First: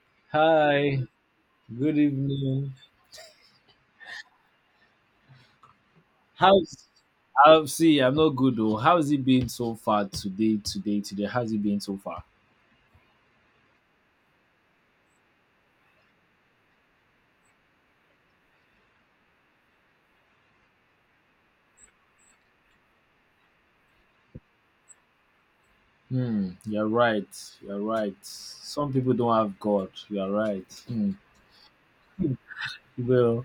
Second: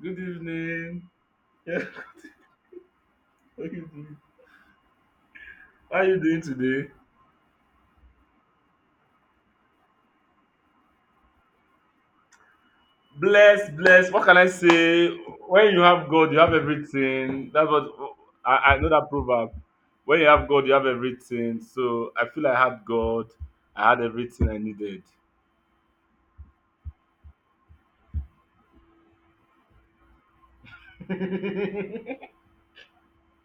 Good Hi, evening. Yeah. good evening. How are you doing How's today? I'll see, I'm not good though. How's it been so far today, How's it been so far? Bless, bless. What can I say? When you have God, you have everything. That's what I know that proverb. When you have God, you have everything. So I feel I had God. I had everything I needed. Hmm, you're right. You're right. Some people don't have God. You're right. Hmm. Well,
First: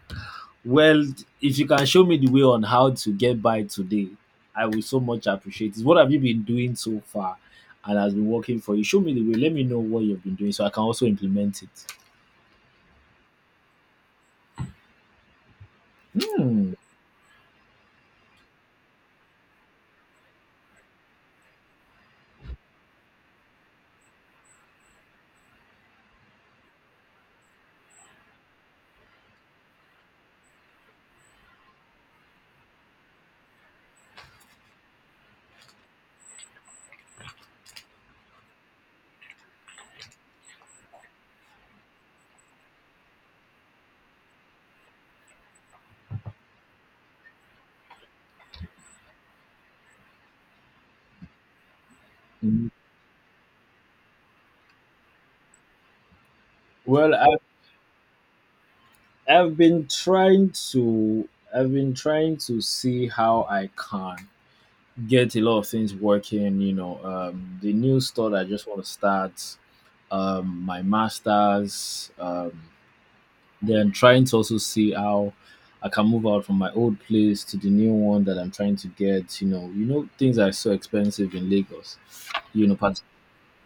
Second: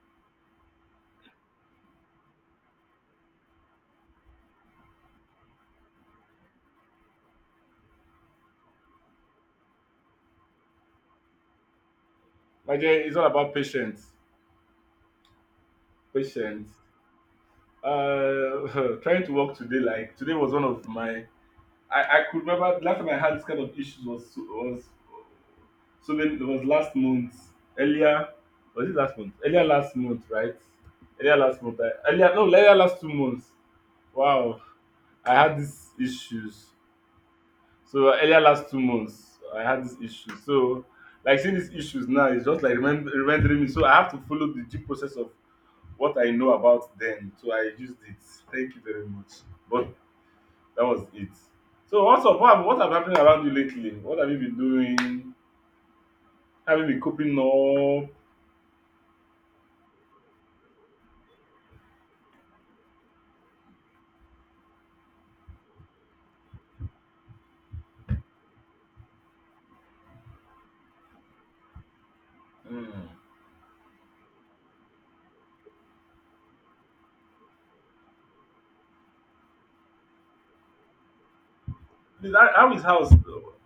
well, if you can show me the way on how to get by today, I will so much appreciate it. What have you been doing so far and has been working for you? Show me the way. Let me know what you've been doing so I can also implement it. My dear, it's all about patience. Patience. Hmm. Trying to work today. Like today was one of my I could remember the last time I had this kind of issues was so many, it was last month, earlier, was it last month, earlier last month, right, earlier last month, earlier, no, earlier last 2 months, wow, I had these issues, so earlier last 2 months I had these issues, so like seeing these issues now is just like remembering me, so I have to follow the due process of what I know about them, so I used it. Thank you very much, but that was it. So what's up? What have happened around you lately? What have you been doing? Have you been Well, I coping up? I've been trying to I've been trying to see how I can get a lot of things working, you know. The new store that I just want to start, my masters, Mm. then trying to also see how I can move out from my old place to the new one that I'm trying to get, you know. You know things are so expensive in Lagos, Please, how you how know, is house?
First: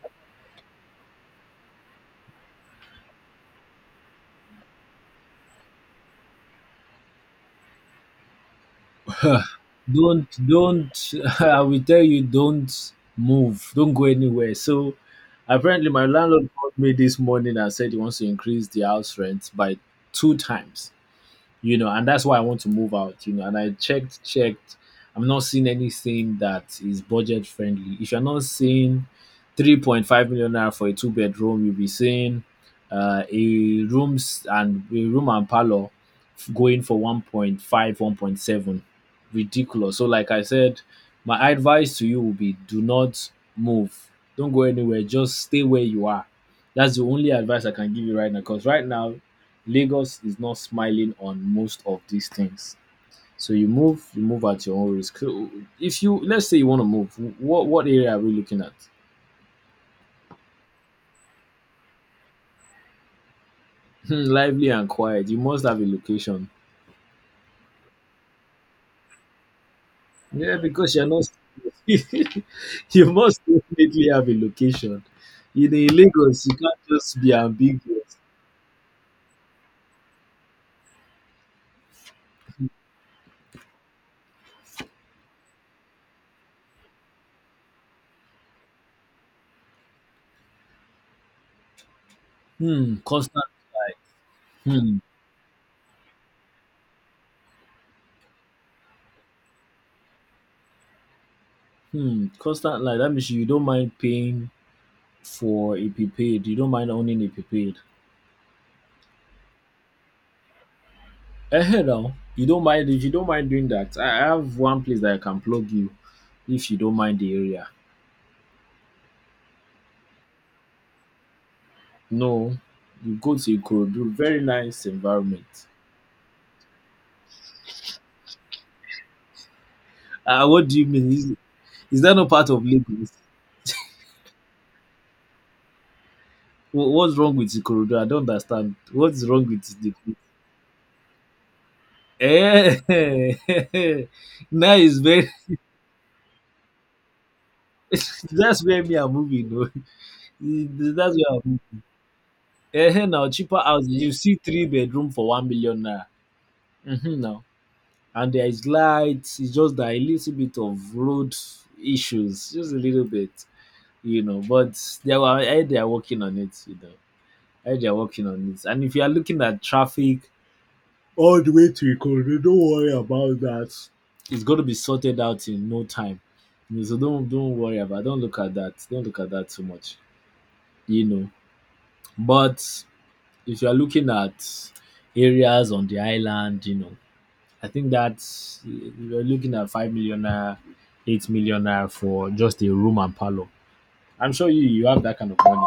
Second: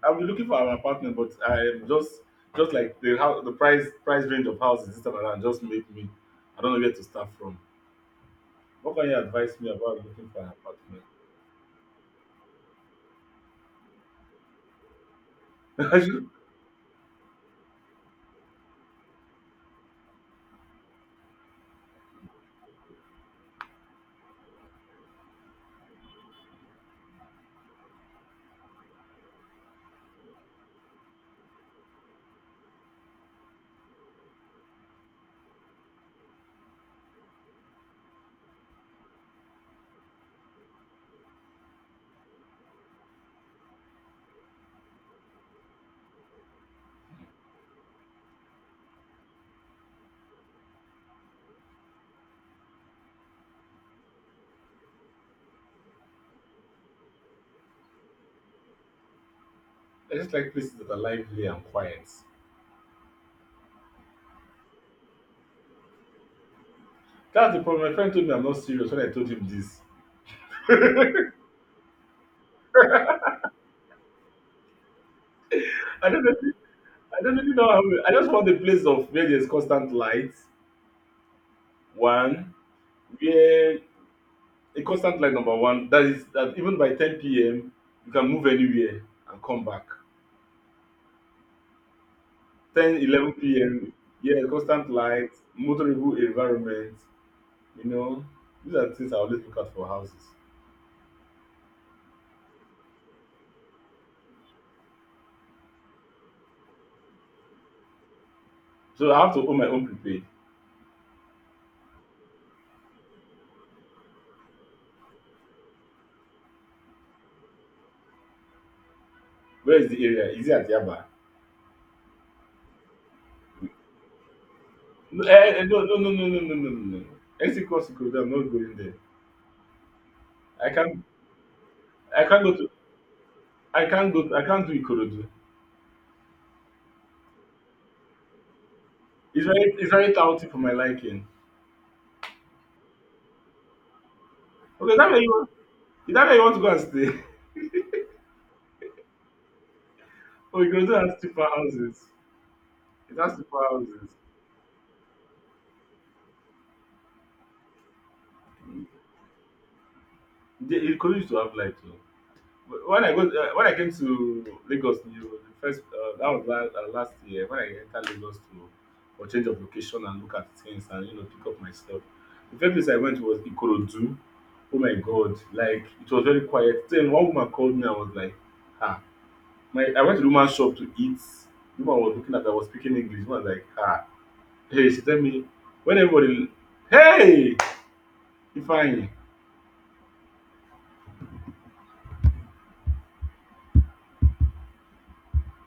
I've been looking for an apartment, but I am just like the house, the price range of houses this time around just make me. I don't know where to start from. What can you advise me about don't looking for an apartment? don't I will tell you, don't move, don't go anywhere. So apparently I my just landlord called me this morning and said he wants to increase the house rent by two times, you know, and that's why I want to move out, you know. And I checked. I'm not seeing anything that is budget friendly. If you're not seeing 3.5 million naira for a two-bedroom, you'll be seeing a rooms and a room and parlor going for 1.5, 1.7. Ridiculous. So, like I said, my advice to you will be: do not move. Don't go anywhere. Just stay where you are. That's the only advice I can give you right now. Because right now, Lagos is not smiling on most of these things. So you move at your own risk. So if you, let's say, you want to move, what area are we looking at? I just like places that are lively and quiet. Lively and quiet. You must have a location. That's the problem. My friend told me I'm not serious when I told him this. Yeah, because you're not. You must definitely have a location. In I don't know. Lagos, you can't just I be don't really know. How, I ambiguous. just want a place of where there's constant light. One, where a constant light, number one, that is that even by 10 p.m. you can move anywhere and come back. 10, Hmm, 11 constant. p.m. Yeah, constant Hmm, light, motorable environment. You know, these are things I always look out for houses. hmm, constant. Like that means you don't mind paying for a prepaid. You don't mind owning a prepaid. So I have to own my own prepaid. Ehen now, you don't mind, if you don't mind doing that, I have one place that I can plug you if you don't mind the area. Where is the area? Is it at Yaba? No, you go to Ikorodu, very nice No, environment. no, no, no, no, no, no, no, no, no. Exit course Ikorodu. I'm not going there. Ah, what I do you can't. mean? Is that I not can't part go of to. Lagos? I can't go. To, I can't do Ikorodu. What's wrong with Ikorodu? I don't understand. What's wrong with the It's very place? touty for my liking. Eh, now Okay, is that way, very. is that where you want to go and stay? That's where me I'm moving. Oh. Oh, Ikorodu That's has where I'm cheaper moving. houses. Eh, hey, It now has cheaper cheaper house. houses. You see three bedroom for 1 million naira. Mm-hmm, now. And there is light. It's just that a little bit of Ikorodu used road to have, like, issues, just a little when bit, when I came you know. to But Lagos, they you, are, the eh, they first, are working that on was it, you know. last year when I Eh, they are entered working Lagos on it. to, And if you are for looking change of at location traffic and look at things and, you know, all pick the up way my to stuff. Ikorodu, don't The first place worry I went to about was that. Ikorodu. It's going to be Oh my sorted God, out in no like, it time. was very You know, quiet. so Then one don't woman don't called worry me. I about. was Don't like, look at that. ah, Don't look at that too my much, I went to the woman's shop to you eat. know. The woman was looking at. I was But speaking English. The woman was if like, you are ah. looking at Hey, she tell me areas on when the everybody, island, you know, hey, I think that's Ifeanyi. you're looking at 5 million naira, 8 million naira for just a room and parlor. I'm sure you have that kind of money.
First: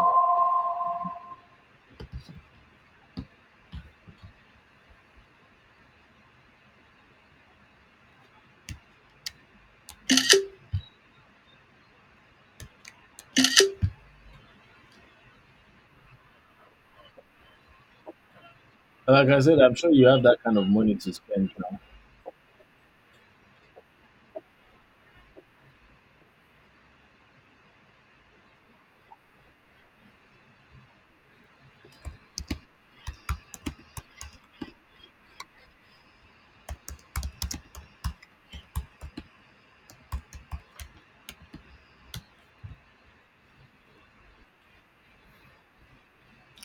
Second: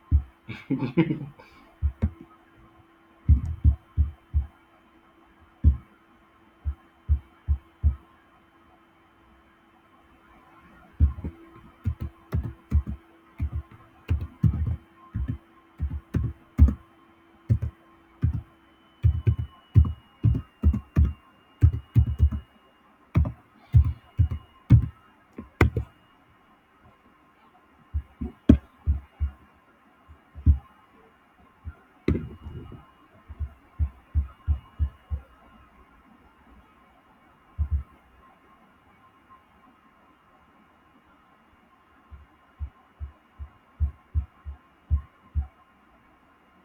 Like I said, I'm sure you have that kind of money to spend now.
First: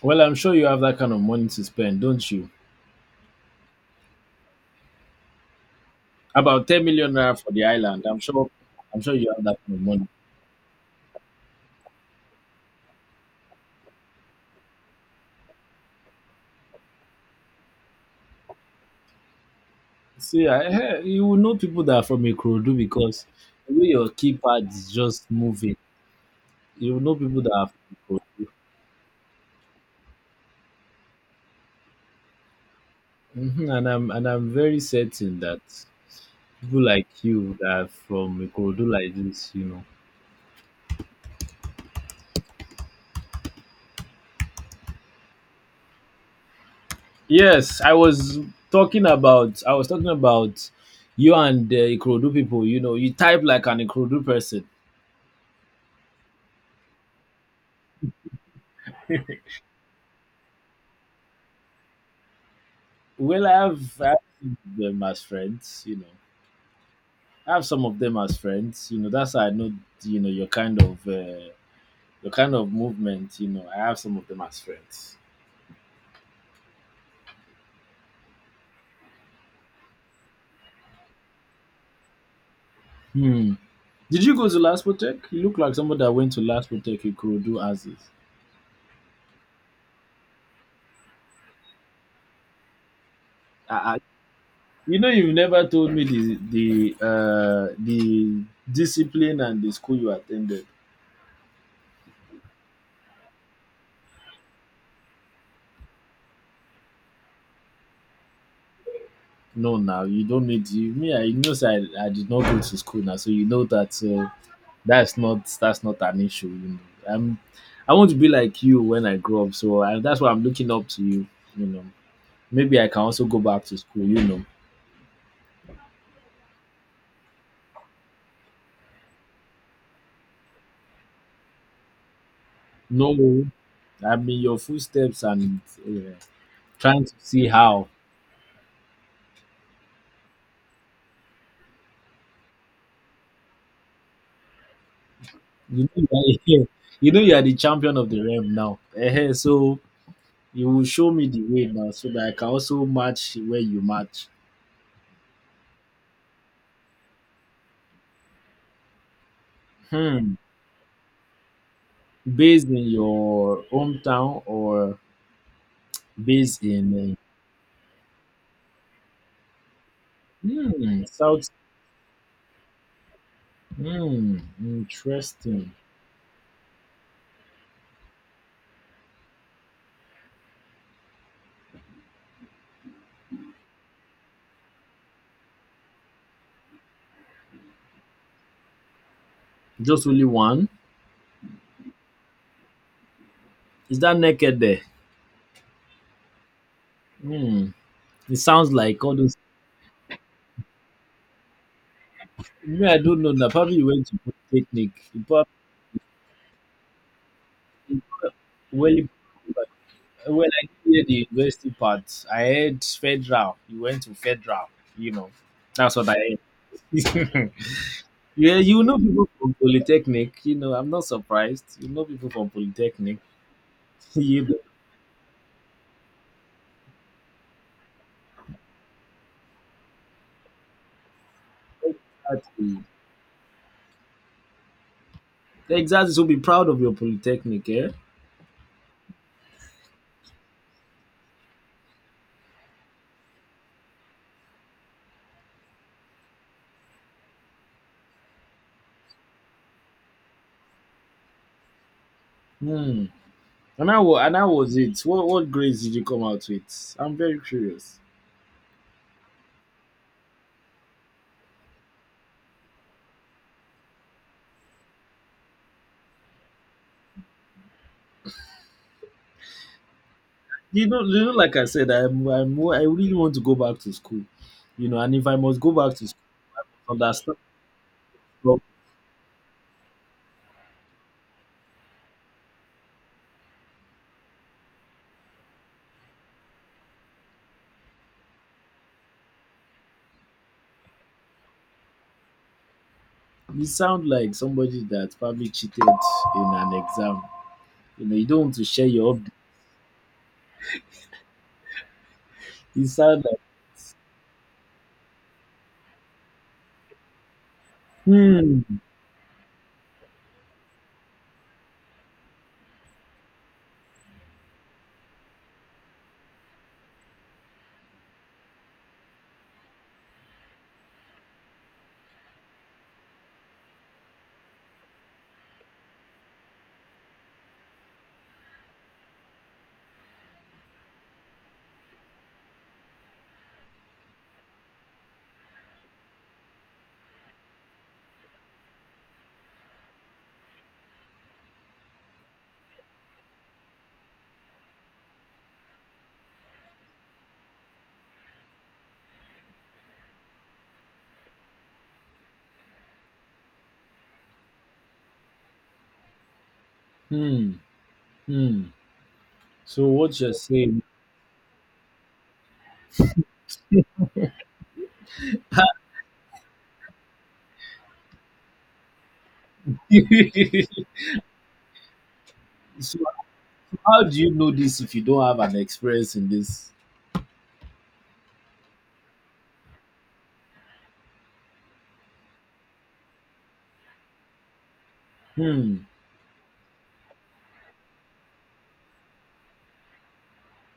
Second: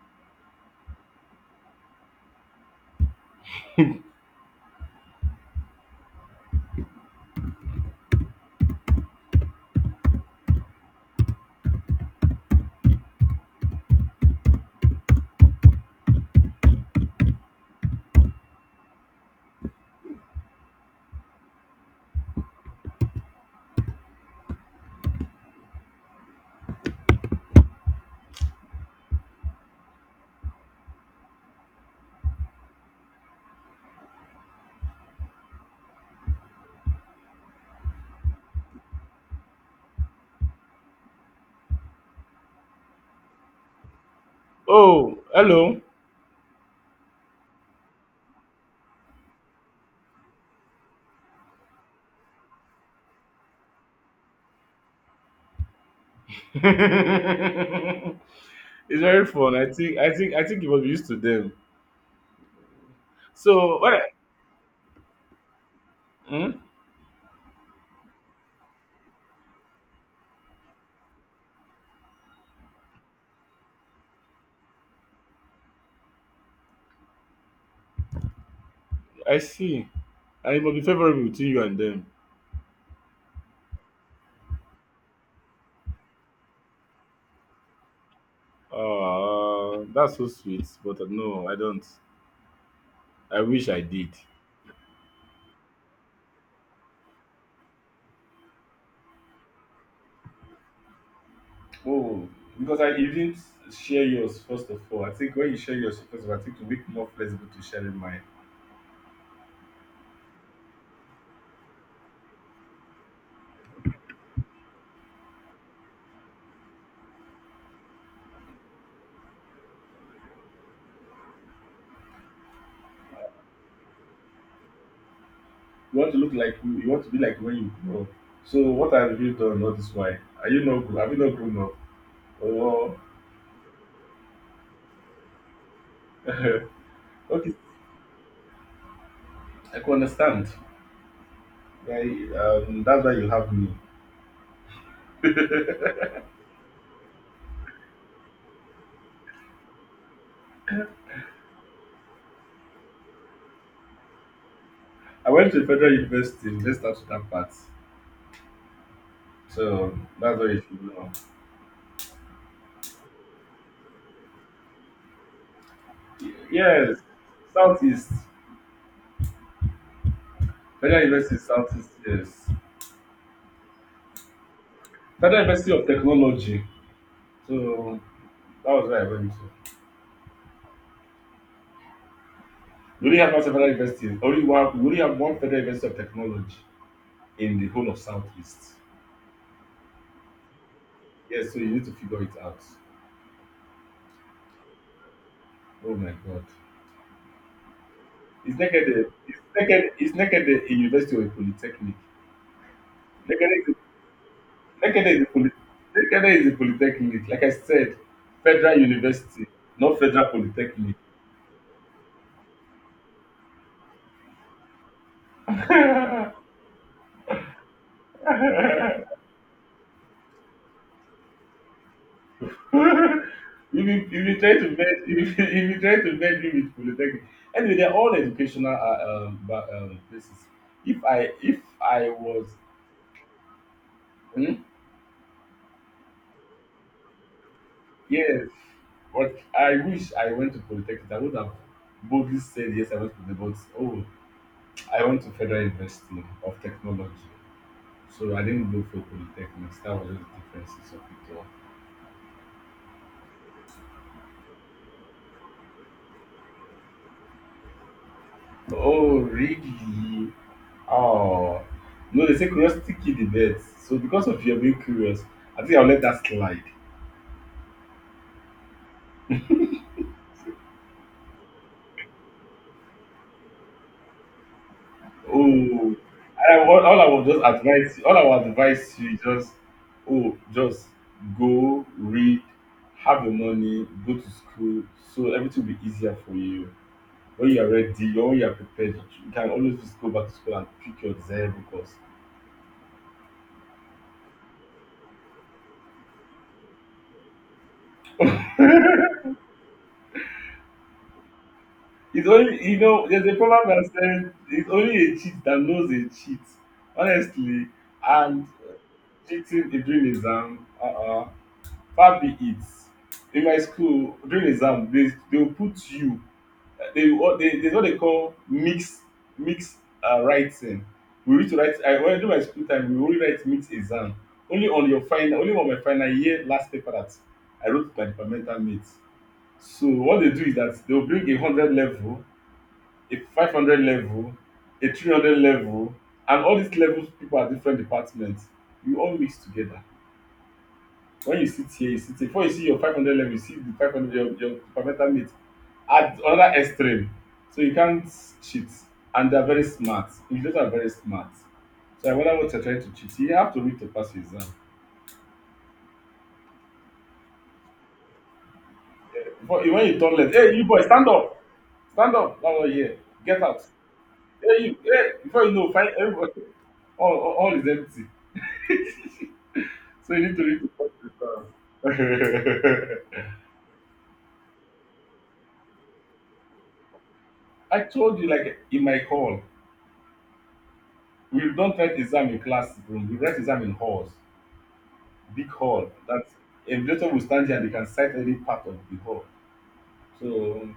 Well, I'm sure you have that kind of money to spend, don't you? About 10 million naira for the island. I'm sure. I'm sure you have that kind of money. See, you will know people that are from Ikorodu because the way your keypad is just moving. You will know people that are from Ikorodu. Mhm. And I'm very certain that people like you that are from Ikorodu like this, you know. Oh, hello. Yes, I was talking about, you and the Ikorodu people. You know, you type like an Ikorodu person. It's very fun. I think you must be used to them. Well, I So what have, I, I have them as friends. You know, hmm? I have some of them as friends. You know, that's how I know. You know, your kind of movement. You know, I have some of them as friends. I see. And it must be favorable between you and them. Hmm. Did you go to Laspotech? You look like somebody that went to Laspotech Ikorodu as is. That's so sweet, but no, I don't. I wish I, I I, did. you know, you've never told me the the discipline and the school you attended. Oh, because I you didn't share yours first of all. I think when you share yours first of all, I think you make more flexible to sharing mine. No, now you don't need you. Me, I you know, say I did not go to school now, so you know that. So that's not an issue. You know, I'm I want to be like you when I grow up, so that's why I'm looking up to you. You know, maybe I can also go back to school, you know. You want to look like you want to be like when you grow up. So what have you done all this while? Are you not have you not grown up? Or No, I'm in your footsteps, and uh, trying to see okay, how, I can understand. That's why you have me. you know, you are, you know you are the champion of the realm now. Ehen, so you will show me the way now so that I can also match where you match. I went to federal university. Let's start with that part. So Hmm. that's why you should know. Based in your hometown, or based Yes, in, Southeast. Federal University is South? Southeast. Yes, Hmm. Federal Interesting. University of Technology. So that was where I went to. We only have one federal university. Only one. We only have one federal university of technology in the whole of Southeast. Just only one. Yes, so you need to figure it out. Is that naked there? Oh my God. Hmm. It Is sounds like Nekede all those. is Nekede is Nekede a university or a polytechnic? Me, I don't know. Now Nekede probably you went to polytechnic. a, is You a probably, poly, is a polytechnic. Like I said, federal well, university, not federal when I polytechnic. did the university part, I heard federal. You went to federal. You know, that's what I heard. Yeah, you know people from polytechnic. You know, I'm not surprised. You know people from polytechnic. You You been trying to bend me with polytechnic. Anyway, they're all educational places. If I if know, I was, exactly. hmm? Exactly. So be proud of your polytechnic, eh? Yes, but I wish I went to polytechnic. I would have boldly said yes, oh, I went to Federal University of Technology. So I didn't go for polytechnics. That was just the differences of it all. Hmm. And how was it? What grades did you come out with? I'm very curious. Oh, really? Oh, no, they say curiosity killed the dead. So because of your being curious, I think I'll let that slide. You know, like I said, I'm I really want to go back to school. You know, and if I must go back Oh, to school, I, all I was understand. just advise, all I would advise you is just, oh, just go read, have the money, go to school, so everything will be easier for you. When you are ready, when you are prepared, you can always just go back to school and pick your desirable course. You sound like somebody that probably cheated in an exam. You know, you don't want to share your update. It's only, You sound there's a like, proverb that says it's only a cheat that knows a cheat, honestly. And hmm, cheating a dream exam, far be it. In my school during exam, they will put you, they will they there's what they call mixed mixed writing. We need to write, I when I do my school time, we only write mixed exam. Only on my final year last paper that I wrote my departmental mate. So what they do is that they will bring 100 level, a 500 level, a 300 level, and all these levels, people are different departments, we all mix together. When you sit here before, you see your 500 level, you see the 500, your departmental mate at another extreme, so you can't cheat. And they are very smart, invigilators are very smart, so I wonder what you are trying to cheat. You have to read to pass your exam. hmm, hmm. Before, when So you turn what you're left, hey, you, boy, saying? stand up, stand up. Oh yeah, get out. Hey, you, hey, before you know, find everybody, all is empty. So you need to read to pass your So exam. how do you know this if you don't have an experience in this? I told you, like, in my call, we don't write exam in class room we write exam in halls. Big Hmm. hall that a vigilator will stand there, and they can sight any part of the hall. So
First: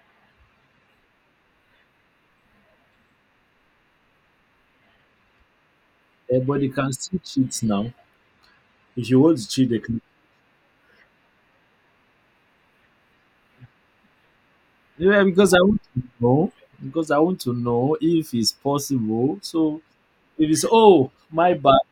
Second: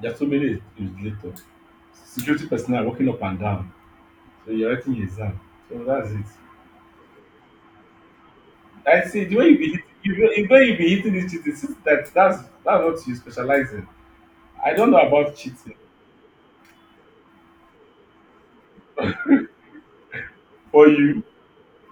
there are so many vigilators. Security personnel walking up and down. So you're writing your exam. So that's it. Everybody can still cheat now. I If you see want to cheat, they can. The way you be hitting this cheating since that's what you specialize in. I don't know Yeah, about because I cheating want to know. Because I want to know if it's possible. So if it's, for oh you.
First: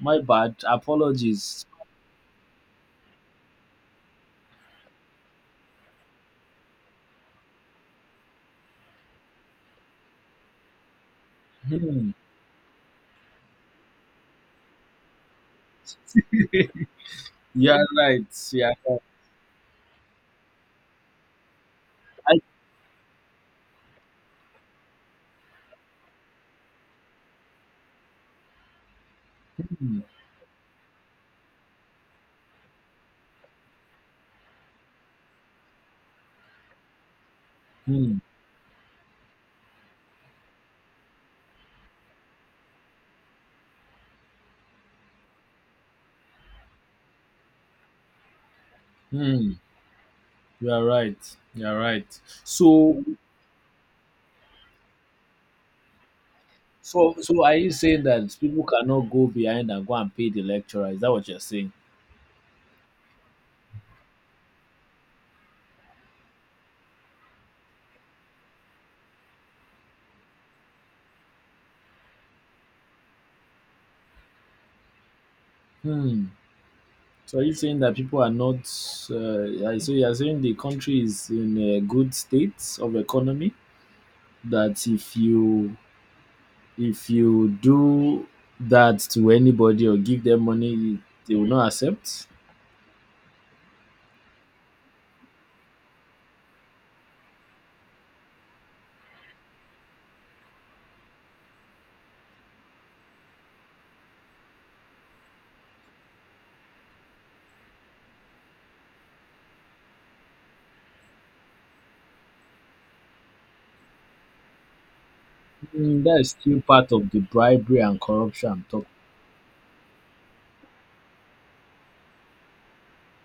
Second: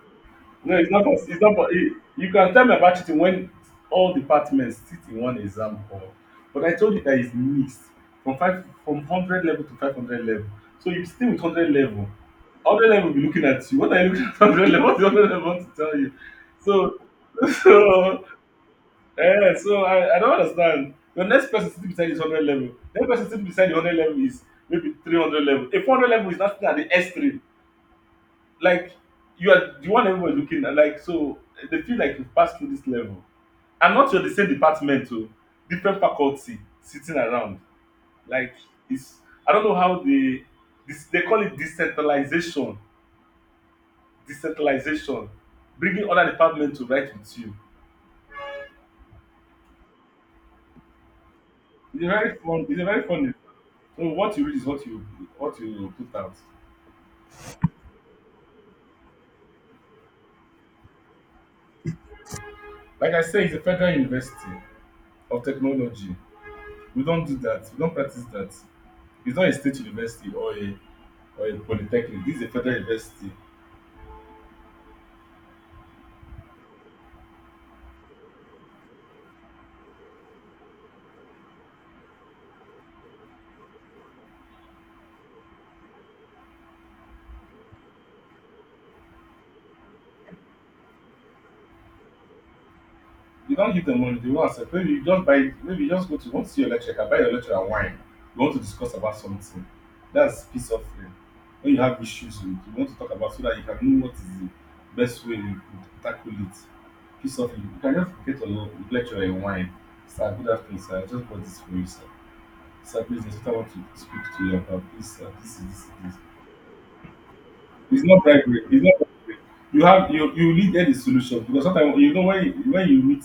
my bad, No, it's not apologies. you can tell me about cheating when all departments sit in one exam hall. But I told you that it's mixed, from 100 level to 500 level. So you stay with 100 level. Hmm. 100 level will be looking at you. What are you looking at, 100 level? What 100 level want to tell you? So You are so right. Yeah. yeah. So I don't understand. The next person sitting beside you is I, 100 level. The next person sitting beside the 100 level is maybe 300 level. A 400 level is not sitting at the S3, like, you are the hmm, one everybody looking at, like, so they feel like you've passed through this level. And not, you're the same department o, different faculty sitting around, hmm, like, it's, I don't know how they, this, they call it decentralization, bringing other department to write with you. hmm. You are right. You are right. It's a very So, fun. So what you read is what you put out. So are you saying that people cannot go behind and go and pay the lecturer? Is that what you're saying? Like I say, it's a federal university of technology, we don't do that, we don't practice that. It's not a state university or a polytechnic, this is a federal university. Hmm. So are you saying that people are not? So you are saying the country is in a good state of economy. That if you do that to anybody or give them money, they will not accept. You don't give them money, they wan accept. Maybe you just buy, maybe you just go to, you want to see your lecturer, buy your lecturer wine, you want to discuss about something, that's peace offering. When you have issues with, you want to talk about, so that you can know what is the best way you could tackle it. Peace offering, you can just get your lecturer a wine. Sir, good afternoon, sir, I just bought this for you, sir. Sir, please, the instructor want to speak to you about this, sir, this is this is Hmm, this. that is still part of the bribery and It's not corruption. bribery. I'm It's talking. not bribery. You have you you needed a solution because sometimes, when you meet,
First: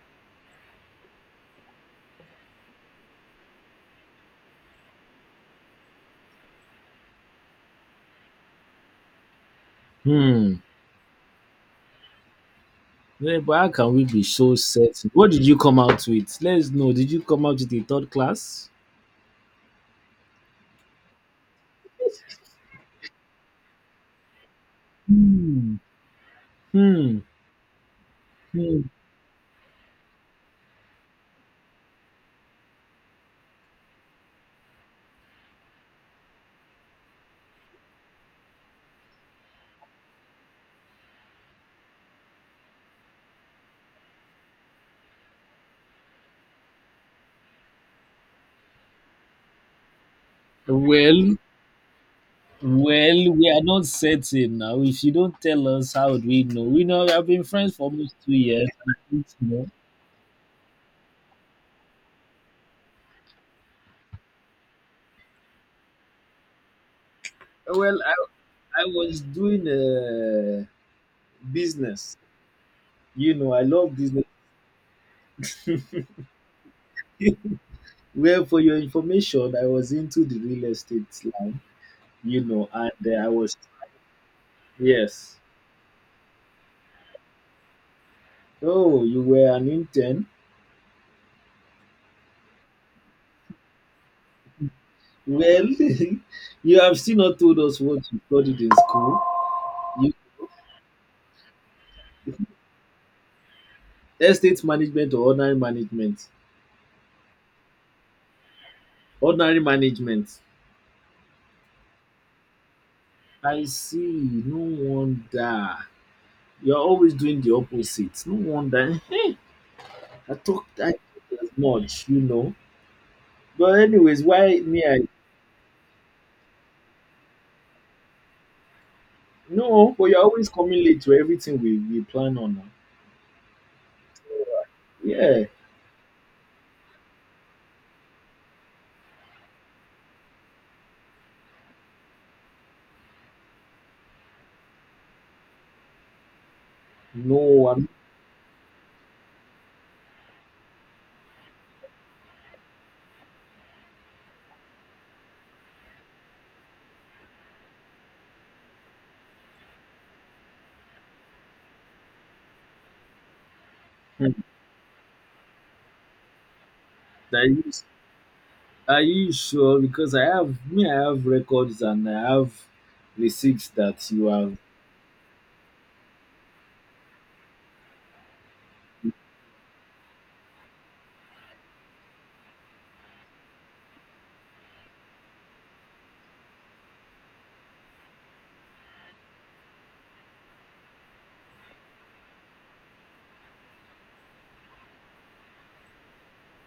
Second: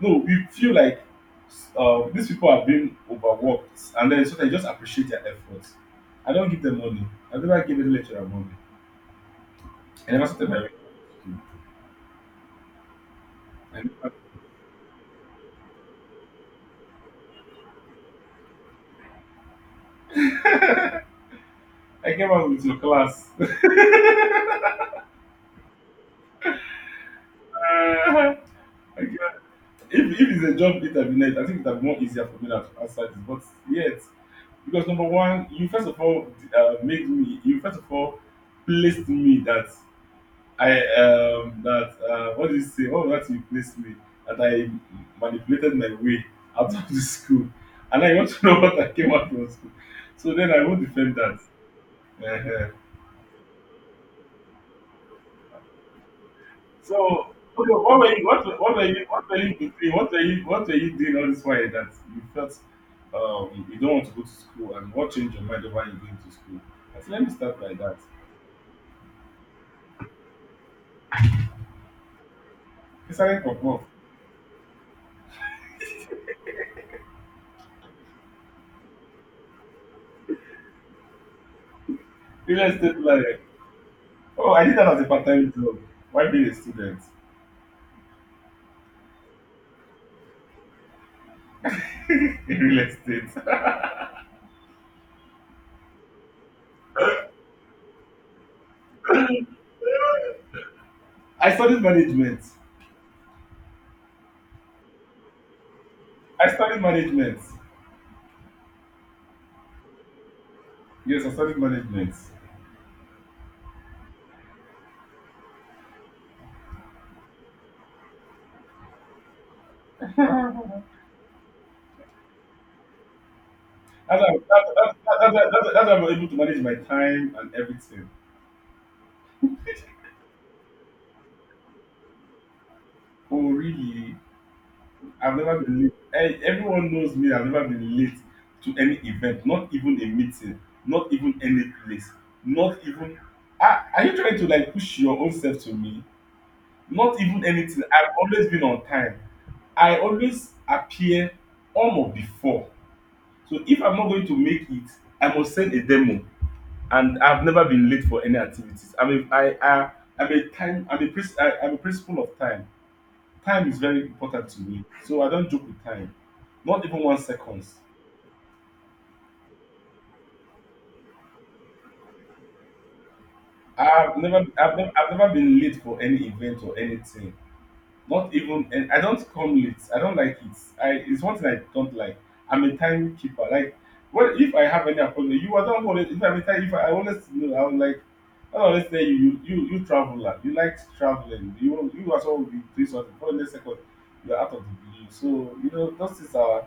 no, we feel like, these people are being overworked, and then sometimes you just appreciate their efforts. I don't give them money. I never give any lecturer money. I never started Hmm. my Yeah, but how and can we be so certain? What did you come out with? Let's know. Did you come out with a third class? I came out with your class. Hmm. Hmm. Hmm. I came out- if it's a job interview night, I think it would have been more easier for me to answer this. But yet, because number one, you first of all made me, you first of all placed me that I that what do you say? What was that you placed me? That I manipulated my way out of the school, and I want to know what I came out from school. So then I won't defend Well, that. Uh-huh. well, we are not certain now. If you don't tell us, how would we know? We know we have So been okay, friends for what were almost you? two What, were- years. what were And you? I What were don't you know. doing? What were you? What were you doing all this while that you felt you don't want to go to school, and what changed your mind over you going to school? I said, let me start by that. Well, I was doing business. It's a You real know, I problem. love business. Well, for your information, I was into the real estate line, you Real know, and estate I lawyer. was, Oh, I did that as a yes. part-time job. Why being a student Oh, you were an intern? in real estate? Well, you have still not told us what you studied in school. You I studied management. estate management or ordinary management? I studied management. Ordinary management. Yes, I studied management. I see. No wonder. You're always doing the opposite. No wonder. I talked as much, you know. But That's anyways, how, why that's, me I that's how I'm able to manage my time and everything. no, but you're always coming late to everything we plan on. Oh, really? I've Yeah. never been late. Eh, everyone knows me. I've never been late to any event, not even a meeting, not even any place, not even. Are you trying to like push your own self to me? Not even No, anything. I'm I've always been on time. I always appear on or before. So if I'm not going to make it, I must send a demo. And I've never been late for any activities. I mean, I'm a time. I'm a principle of time. Time is very important to me, so I don't joke with time. Not even one that you seconds. are you sure? Because I have me, I have records and I have receipts that I've you never, are. I've never, I've never been late for any event or anything. Not even. And I don't come late. I don't like it. I it's one thing I don't like. I'm a timekeeper. Like, what if I have any appointment? You are not always. If I'm a time, if I always know. I'm like, I always tell you traveler. You like traveling. You as well be doing something for the next second. You're out of the blue. So you know those things are.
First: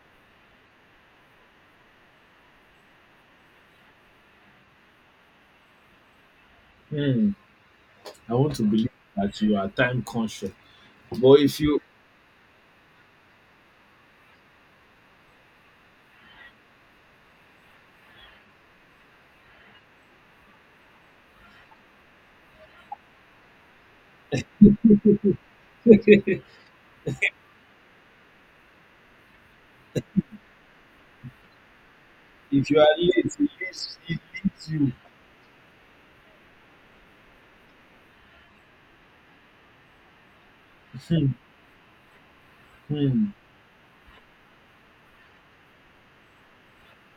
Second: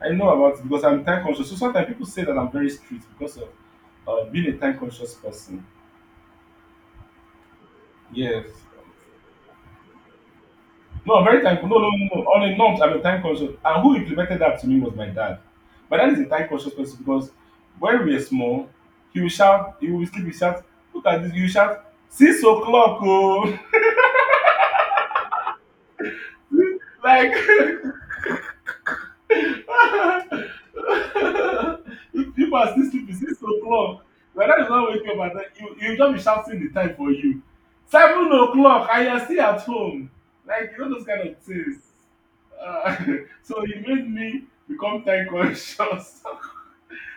I know about it because I'm time conscious. So sometimes people say that I'm very strict because of being a time conscious person. Hmm, I Yes. want to believe that you are time conscious. No, I'm But very time. No, no, no, no. On a norms, I'm a time conscious. And who implemented that to me was my dad. My dad is a time conscious person because when we were small, he will shout, he will sleep, he shout, look at this, you shout, 6 o'clock, oh. Like, if people if are you are still late, sleeping, six it o'clock. My dad leaves is not you. waking up at night. You just be shouting the time for you. 7 o'clock, and you're still at home. Like, you know, those kind Hmm, of things. Uh, hmm. so he made me become time conscious.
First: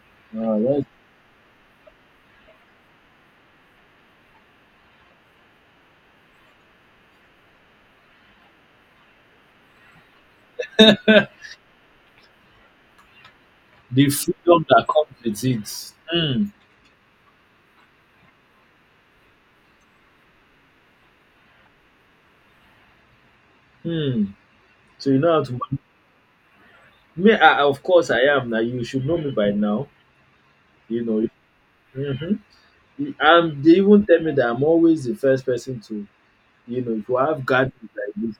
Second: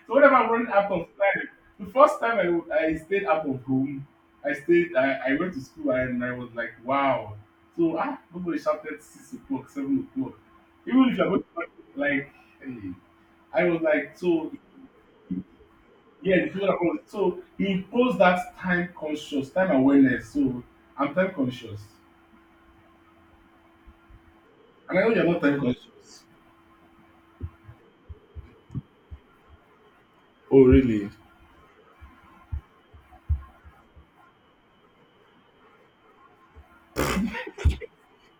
So whenever I'm Ah, running that's out of time, the first time I stayed out of home, I went to school and I was like, wow. So, nobody shouted 6 o'clock, 7 o'clock. Even if you're going to, like, hey, I was the like, so, freedom that comes with it. yeah, Hmm, the people that come- so he imposed that time conscious, time awareness. So, I'm time conscious. hmm. And I So know you you're know not how to time conscious. me. Of course, I am. Now you should know me by now. Oh, You really? know. Mm-hmm. And they even tell me that I'm always the first person to. You know, if you have gardens like this.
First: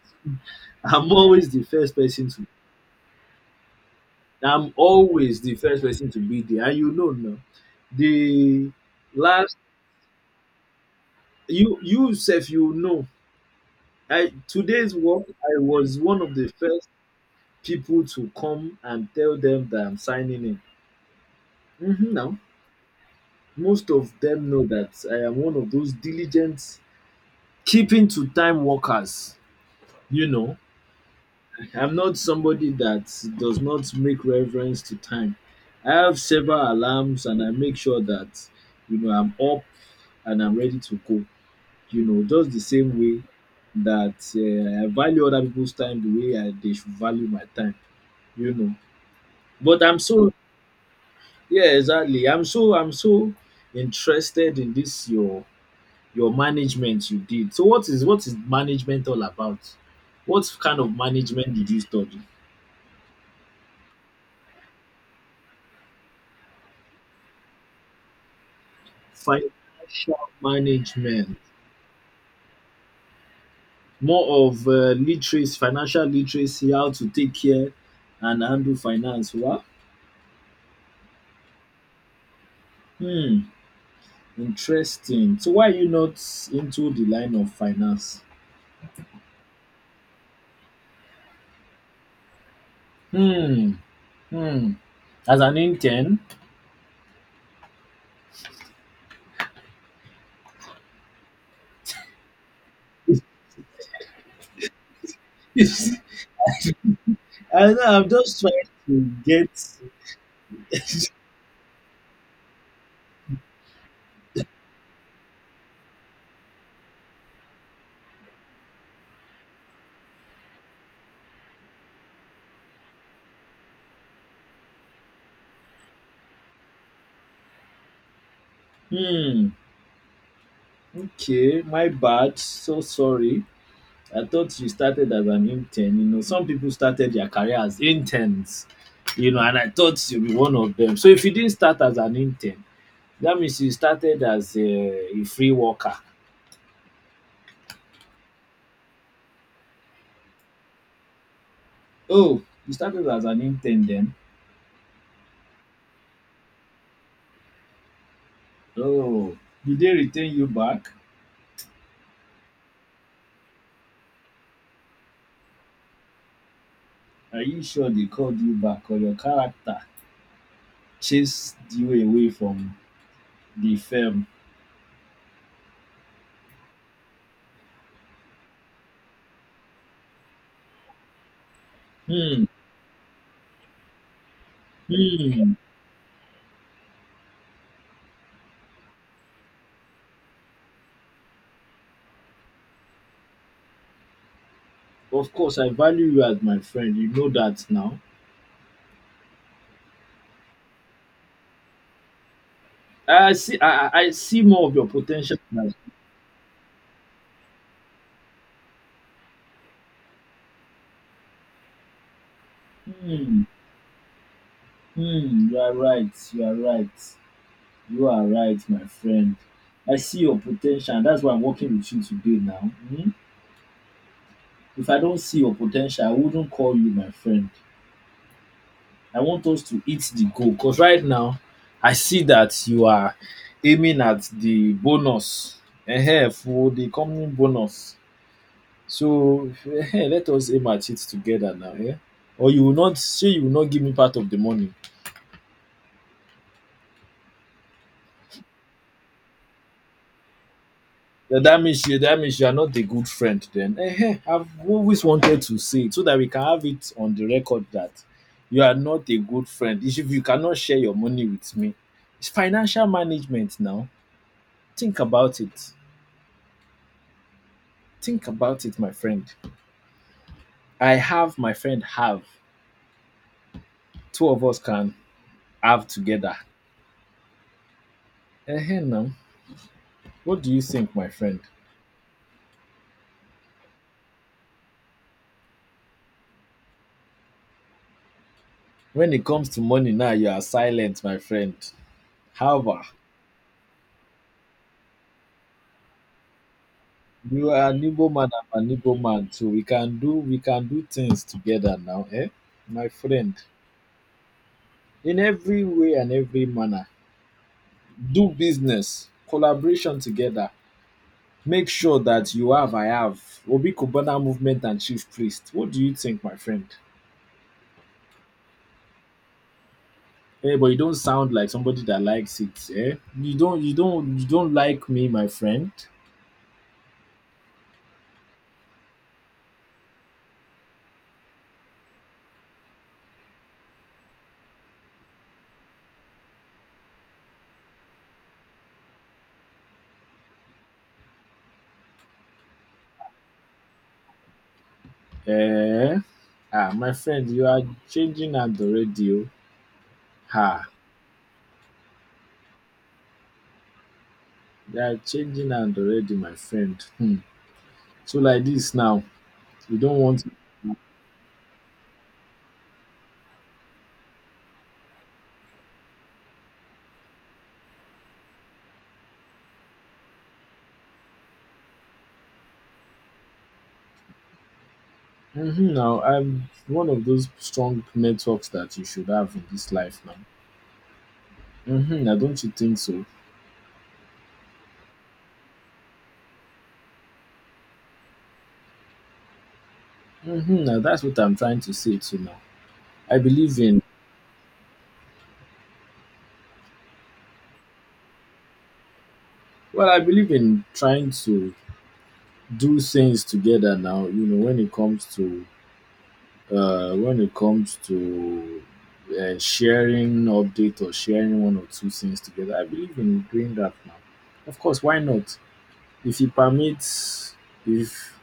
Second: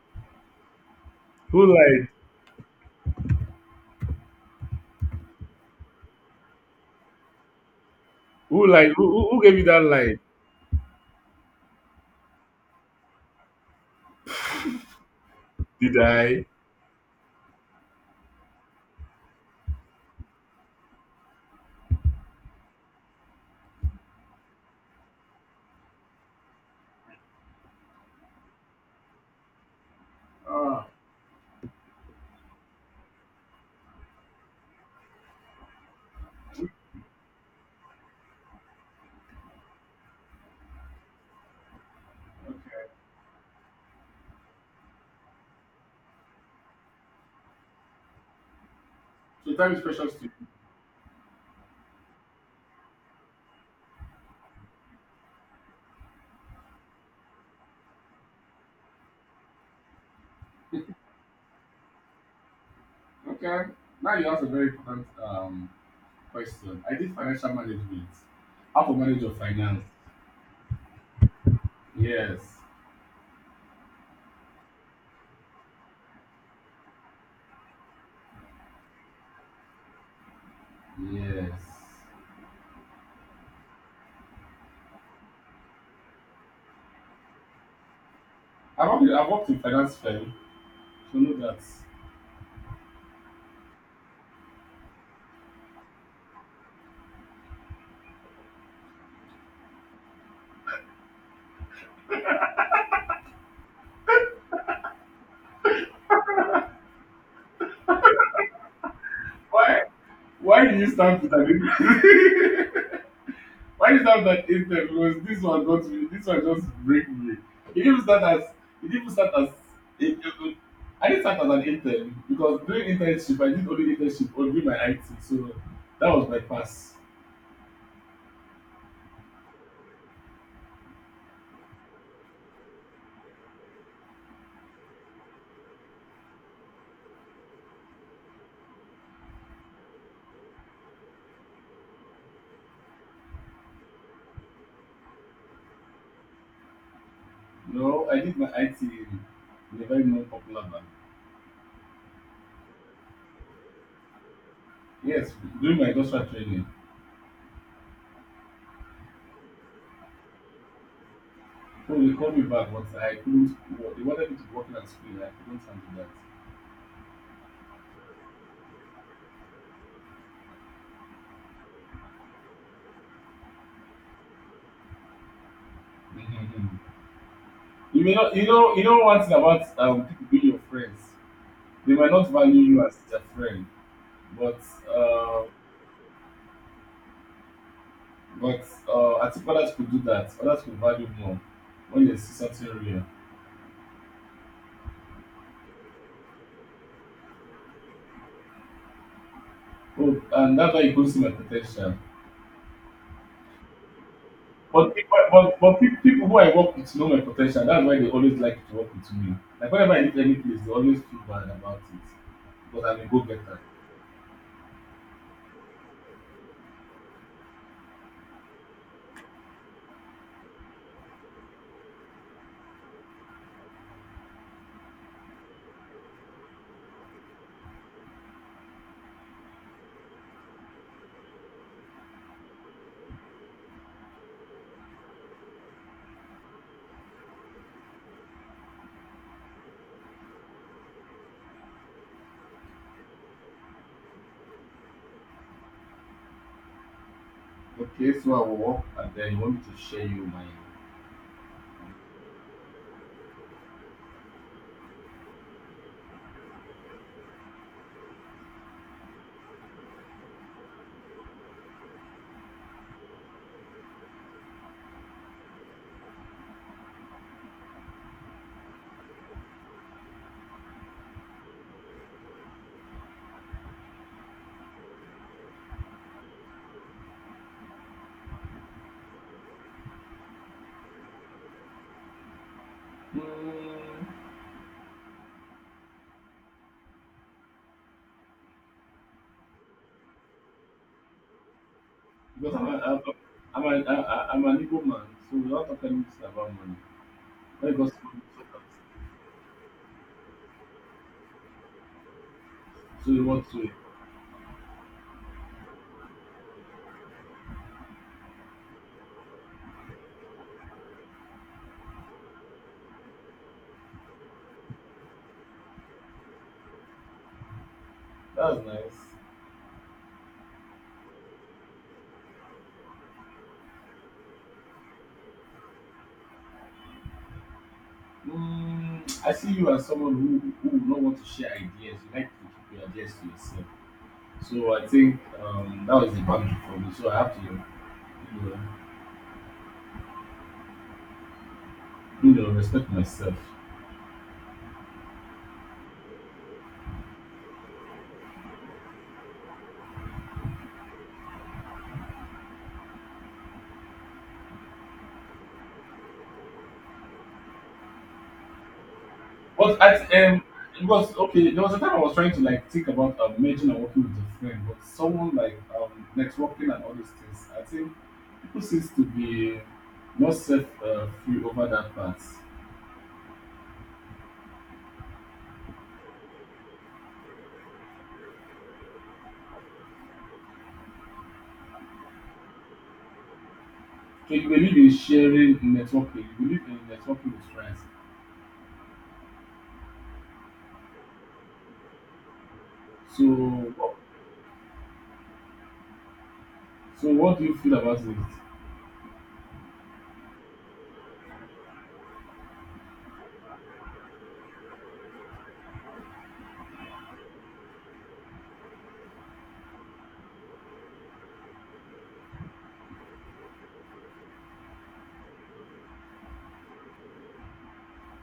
I'm always the Who first lied? person to I'm always the first person to be there. And you know now. Who The lied? Who last gave you that lie? you you self you know. I today's work I was Did one of I? the first people to come and tell them that I'm signing in. Hmm, now most of them know that I am one of those diligent keeping to time workers, you know. Ah, I'm not somebody that does not make reference to time. I have several alarms and I make sure that I'm up and I'm ready to go. Just the same way that I value other people's time the way they should value my time. You know, so time is but I'm precious to so you. yeah, exactly. I'm so interested in this your management you did. So what is management all about? What kind of management did you study? Okay. Now you asked a very important question. I did financial management. How to manage your finance. Financial management, Yes. more of literacy, financial literacy, how to take care and handle finance. Wow. Yes. Hmm. Interesting. So why are you not into the line of finance? I've worked in finance firm, so know that. Hmm. Hmm. As an intern, I know I'm just trying to get. Why why did you stand with an why did you stand at 8:10? Because this one got me, this one just break me. It didn't start as it didn't start as it, it, I didn't start as an intern because during internship I did only internship or during my IT, so that was my pass. Hmm. Okay, my bad. So sorry. I thought you started as an intern. Some people started their career as interns, and I thought you'd be one of them. So if you didn't start as an intern, that means you started as a free worker. No, I did my IT in a very non-popular bank. Oh, you started as an intern then? Yes, during my industrial training, Oh, did they retain you back? so they called me back, but I couldn't. They wanted me to work in a school, I couldn't handle that. Are you sure they called you back or your character chased you away from the firm? Mm-hmm. You may not, you know one thing about people being your friends. They might not Hmm, value you as their friend, but uh, hmm. I think others could do that. Others could value more when they see something real. Of course, I value you as my friend. You know that now. Oh, and that's why you could see my potential. I see. I see more of your But but potential. but but pe- people who I work with know my potential. That's why they always like to work with me. Like whenever I leave any place, they always feel bad about it, but I'm a go Hmm, getter. hmm, you are right, you are right. You are right, my friend. I see your potential. And that's why I'm working with you today now. Hmm? If I don't see your potential, I wouldn't call you my friend. I want us to hit the goal because right now I see that you are aiming at the bonus for the company bonus. So let us aim at it together now or you will not give me part of the money. Okay, so I will work and then you want me to share you my Yeah, that means you are not a good friend then. Ehen, I've always wanted to say it so that we can have it on the record that you are not a good friend. If you cannot share your money with me, it's financial management now. Think about it. Think about it, my friend. I have, my friend have. Two of us can have together. Eh, now. What do you think, my friend? um When it comes to money now, you are silent, my friend. because I'm However. a I'm a I'm an I am an Igbo man, so we don't talk anything about money. You are When it an comes to Igbo money, man, I'm an Igbo man too. We can do things together now, eh? My so you friend. work, so In every way and every manner. Do business, collaboration together. Make sure that you have I have. Obi Kubana movement and chief priest. What do you think, my friend? that's nice. Eh, but you don't sound like somebody that likes it, eh? You don't like me, my friend. I see you as someone who will not want to share ideas. You like to keep your ideas to yourself. So I think that was the boundary for me. So I have to, know, respect myself. Eh? Ah, my friend, you are changing and the radio. Ha. They are changing and already, my friend. Hmm. So like this now, you But don't at want. It was okay. There was a time I was trying to like think about merging and working with a friend, but someone like networking and all these things. I think people seems to be not self free over that part. So Hmm now. I'm one of those strong networks that you should have in this life now. Don't you think so? you believe in sharing in networking. You believe in networking with friends. Hmm now That's what I'm trying to say to now. I believe in. So, so what do you feel about it? Well, I believe in trying to do things together now. When it comes to when it comes to sharing update or sharing one or two things together, I believe in doing that now. Of course, why not? If He permits, if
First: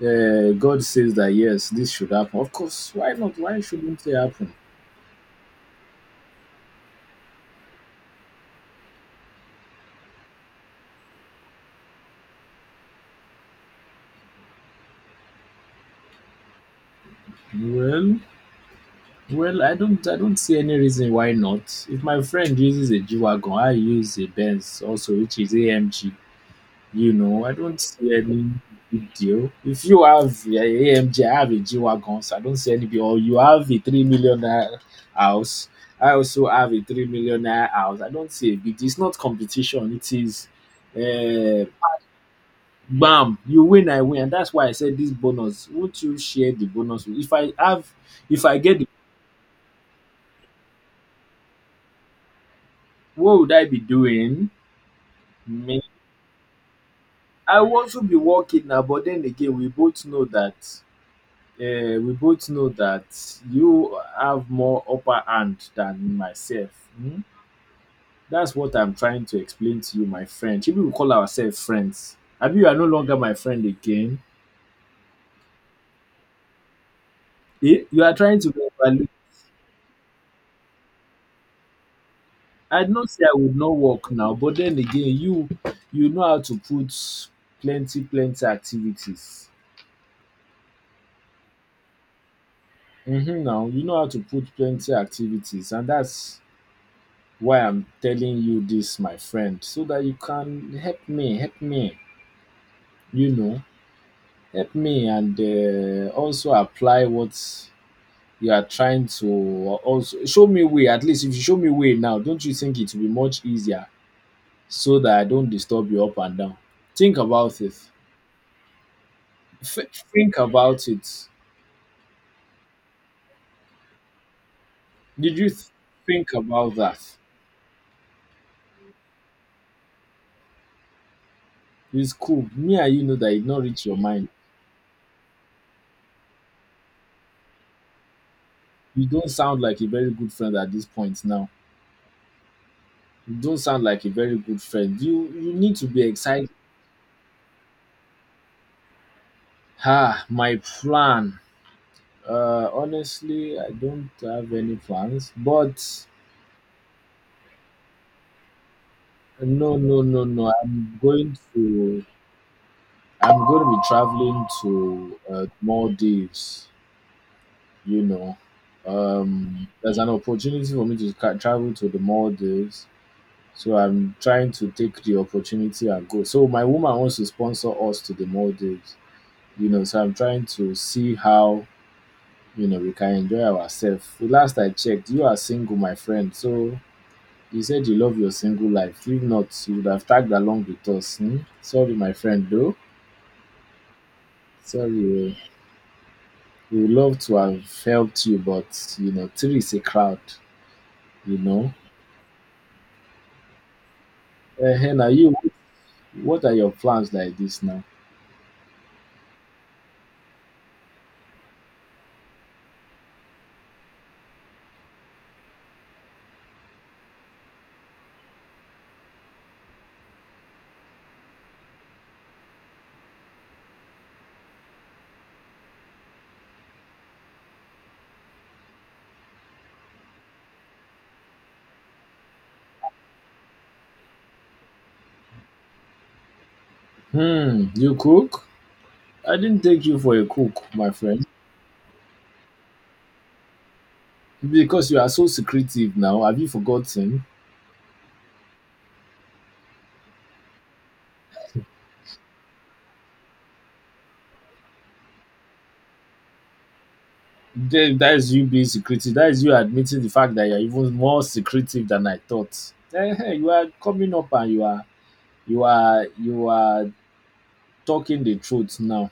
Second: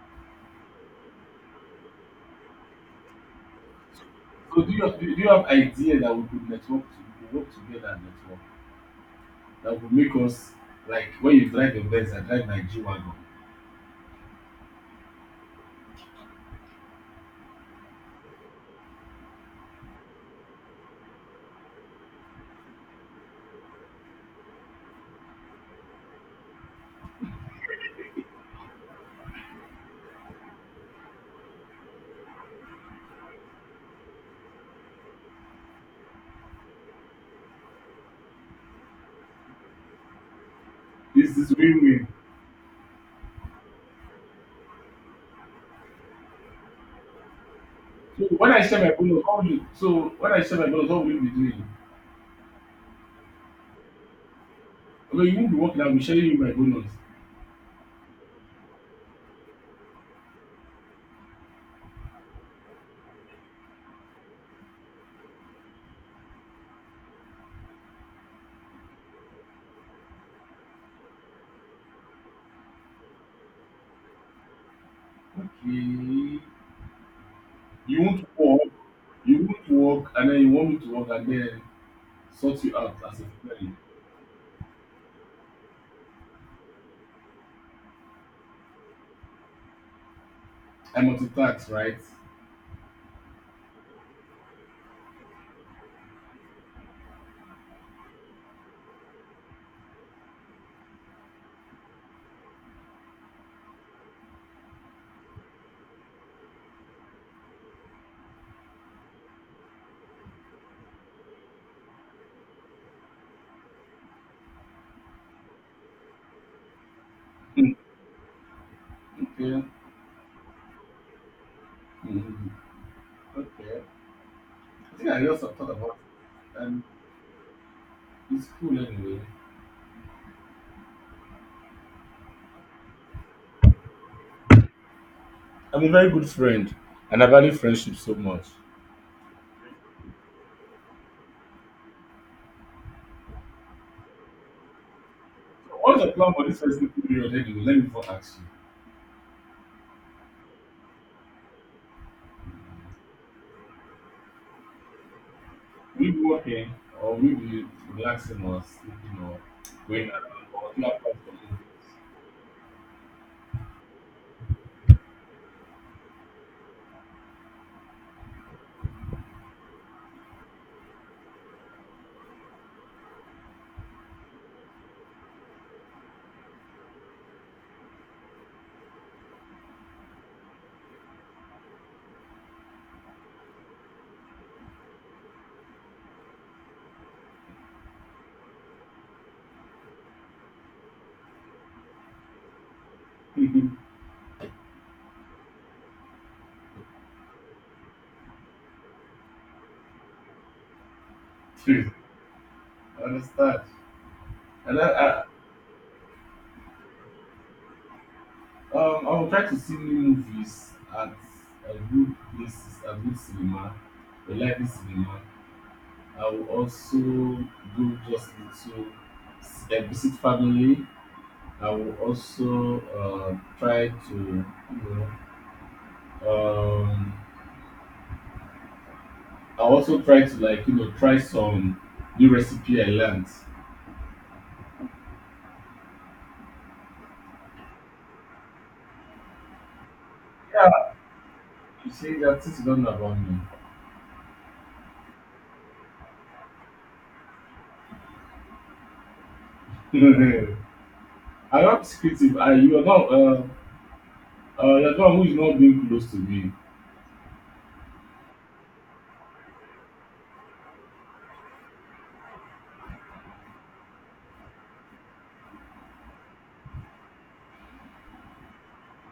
God says that yes, this should happen, of course, why not? Why shouldn't it happen? So do you have idea that we could network to we could work together and network? That will make us like when you drive a Benz, I drive my G wagon. Well, well, I don't see any reason why not. If my friend uses a G wagon, I use a Benz also, which is AMG. I don't see any big deal. If you have a AMG, I have a G Wagon, so I don't see any big or you have a 3 million naira house. I also have a 3 million naira house. I don't see a big deal. It's not competition, it is This is uh win-win. bam, you win, I win. And that's why I said this bonus. Won't you share the bonus? So If when I I get share the my bonus, how will you? So when I share my bonus, how will you be doing? what would I be doing? Although you won't be Me, working, I'll be sharing you my bonus. I want to be working now, but then again, we both know that you have more upper hand than myself. Hmm? That's what I'm trying to explain to you, my friend. Should we call ourselves friends? Abi, you are no longer my friend again. Okay. Eh? You You are won't trying to work. get value. You won't work, and then you want me to work, and then sort you I out know as say a I would family. not work now, but then again, you know how to put plenty, plenty activities. I'm multitask, right? Mm-hmm, now you know how to put plenty activities, and that's why I'm telling you this, my friend, so that you can help me, help me. you know, Help me and also apply what you are trying to also show me way. At least if you show me way now, don't you think it will be much easier so that I don't disturb you up and down? Think about it. Mm, okay. Think about it. Hmm. Okay. I think I Did also you thought about think it, about and that? it's cool anyway. It's cool. Me and you know that it not reach your mind. I'm a very good friend, and I value friendship so much. You don't sound like a very good friend at this point now. You don't sound like a very good friend. You need to be What's the plan for excited. this festive period anyway? Let me before ask you. Ah, my plan. Honestly, I don't have any plans, but Will you be working or will you be relaxing or sleeping or no, no, going no, out no. or doing a part for I'm going to be traveling to Maldives. You know, there's an opportunity for me to travel to the Maldives, so I'm trying to take the opportunity and go. So my woman wants to sponsor us to the Maldives. So I'm trying to see how we can enjoy ourselves. The last I checked, you are single, my friend, so you said you love your single life. If not, you would have tagged along with us. Hmm? Sorry, my friend, though. movies? Sorry, eh. We would love to have helped you, but three is a crowd, you know. Please, I understand. And Uh, now, I, you, what are your plans like this now? I, um, I will try to see new movies at a good place, a good cinema, a lively cinema. I will also do just little visit family. I will also try to, you know, um, I also try to like try some new recipe I learned. Hmm, you cook? I didn't take you for a cook, my Yeah, friend, you see that this is not about me. because you are so secretive now. Have you forgotten? I'm not secretive. I you are not you're the one who is not being close to me. That is you being secretive. That is you admitting the fact that you are even more secretive than I thought. Eh, eh, you are coming up and you are talking the truth now.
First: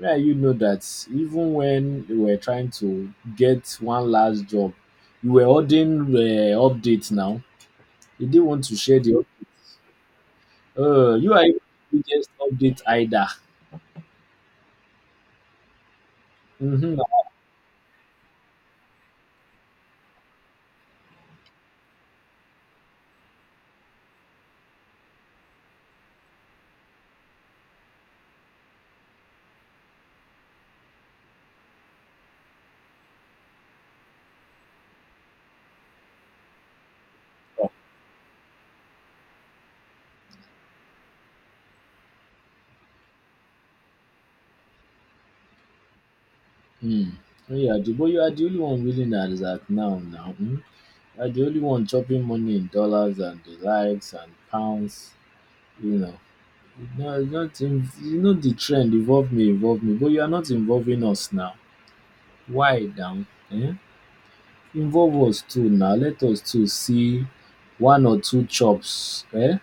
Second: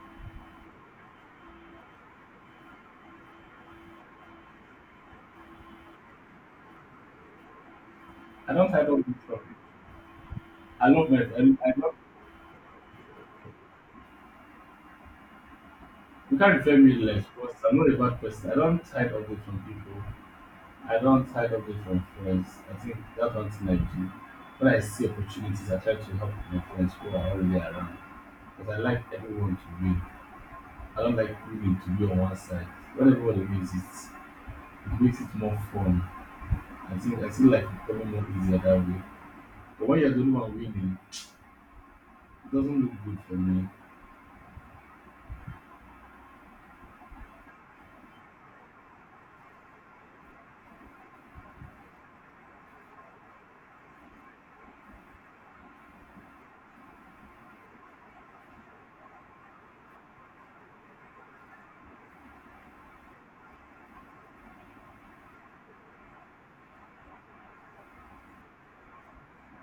Yeah, you know that even when you were trying to get one last job you were holding updates now you didn't I want don't to hide all share these from the people. I love my, you I, are even I love the biggest update either. you can't refer me Mm-hmm. like because I'm not a bad person. I don't hide all this from people. I don't hide all this from friends. I think that's one thing I do. When I see opportunities, I try to help my friends who are already around. Because I like everyone to win. I don't like women to be on one side. When everybody moves, it makes it more fun. I think I feel like it's probably more easier that way. But when you're the only one winning, it doesn't look good for me. mm. Yeah, but you are the only one willing that is that now now mm? You are the only one chopping money in dollars and the likes and pounds you know no, not in, the trend, involve me, involve me, but you are not involving us now. Why down? Eh? Involve us too now. Let us too see one or two chops. Eh?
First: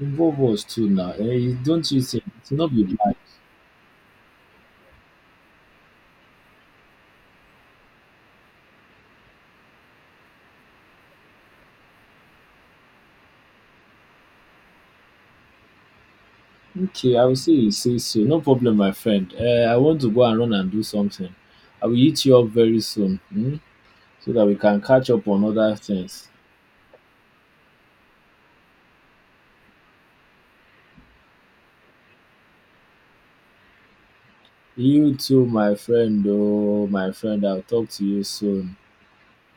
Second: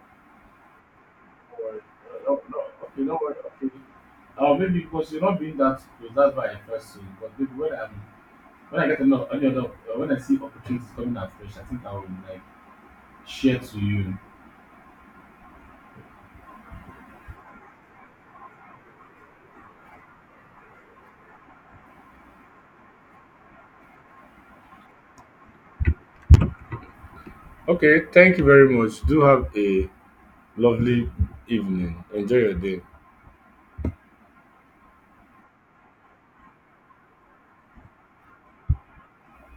Involve us too na Or, don't you think no, it will no, not be okay, bad? no, worry, okay. Oh, maybe because you're not being that close. That's why I first saw you. But maybe when I get another any other when I see opportunities coming at fresh, I think I will like share to you. Okay, I will say you say so. No problem, my friend. Eh? I want to go and run and do something. I will hit you up very soon. Hmm. So that we can catch up on other things. Okay, thank you very much. Do have a lovely evening. Enjoy your day. You too, my friend. Oh, my friend, I will talk to you soon.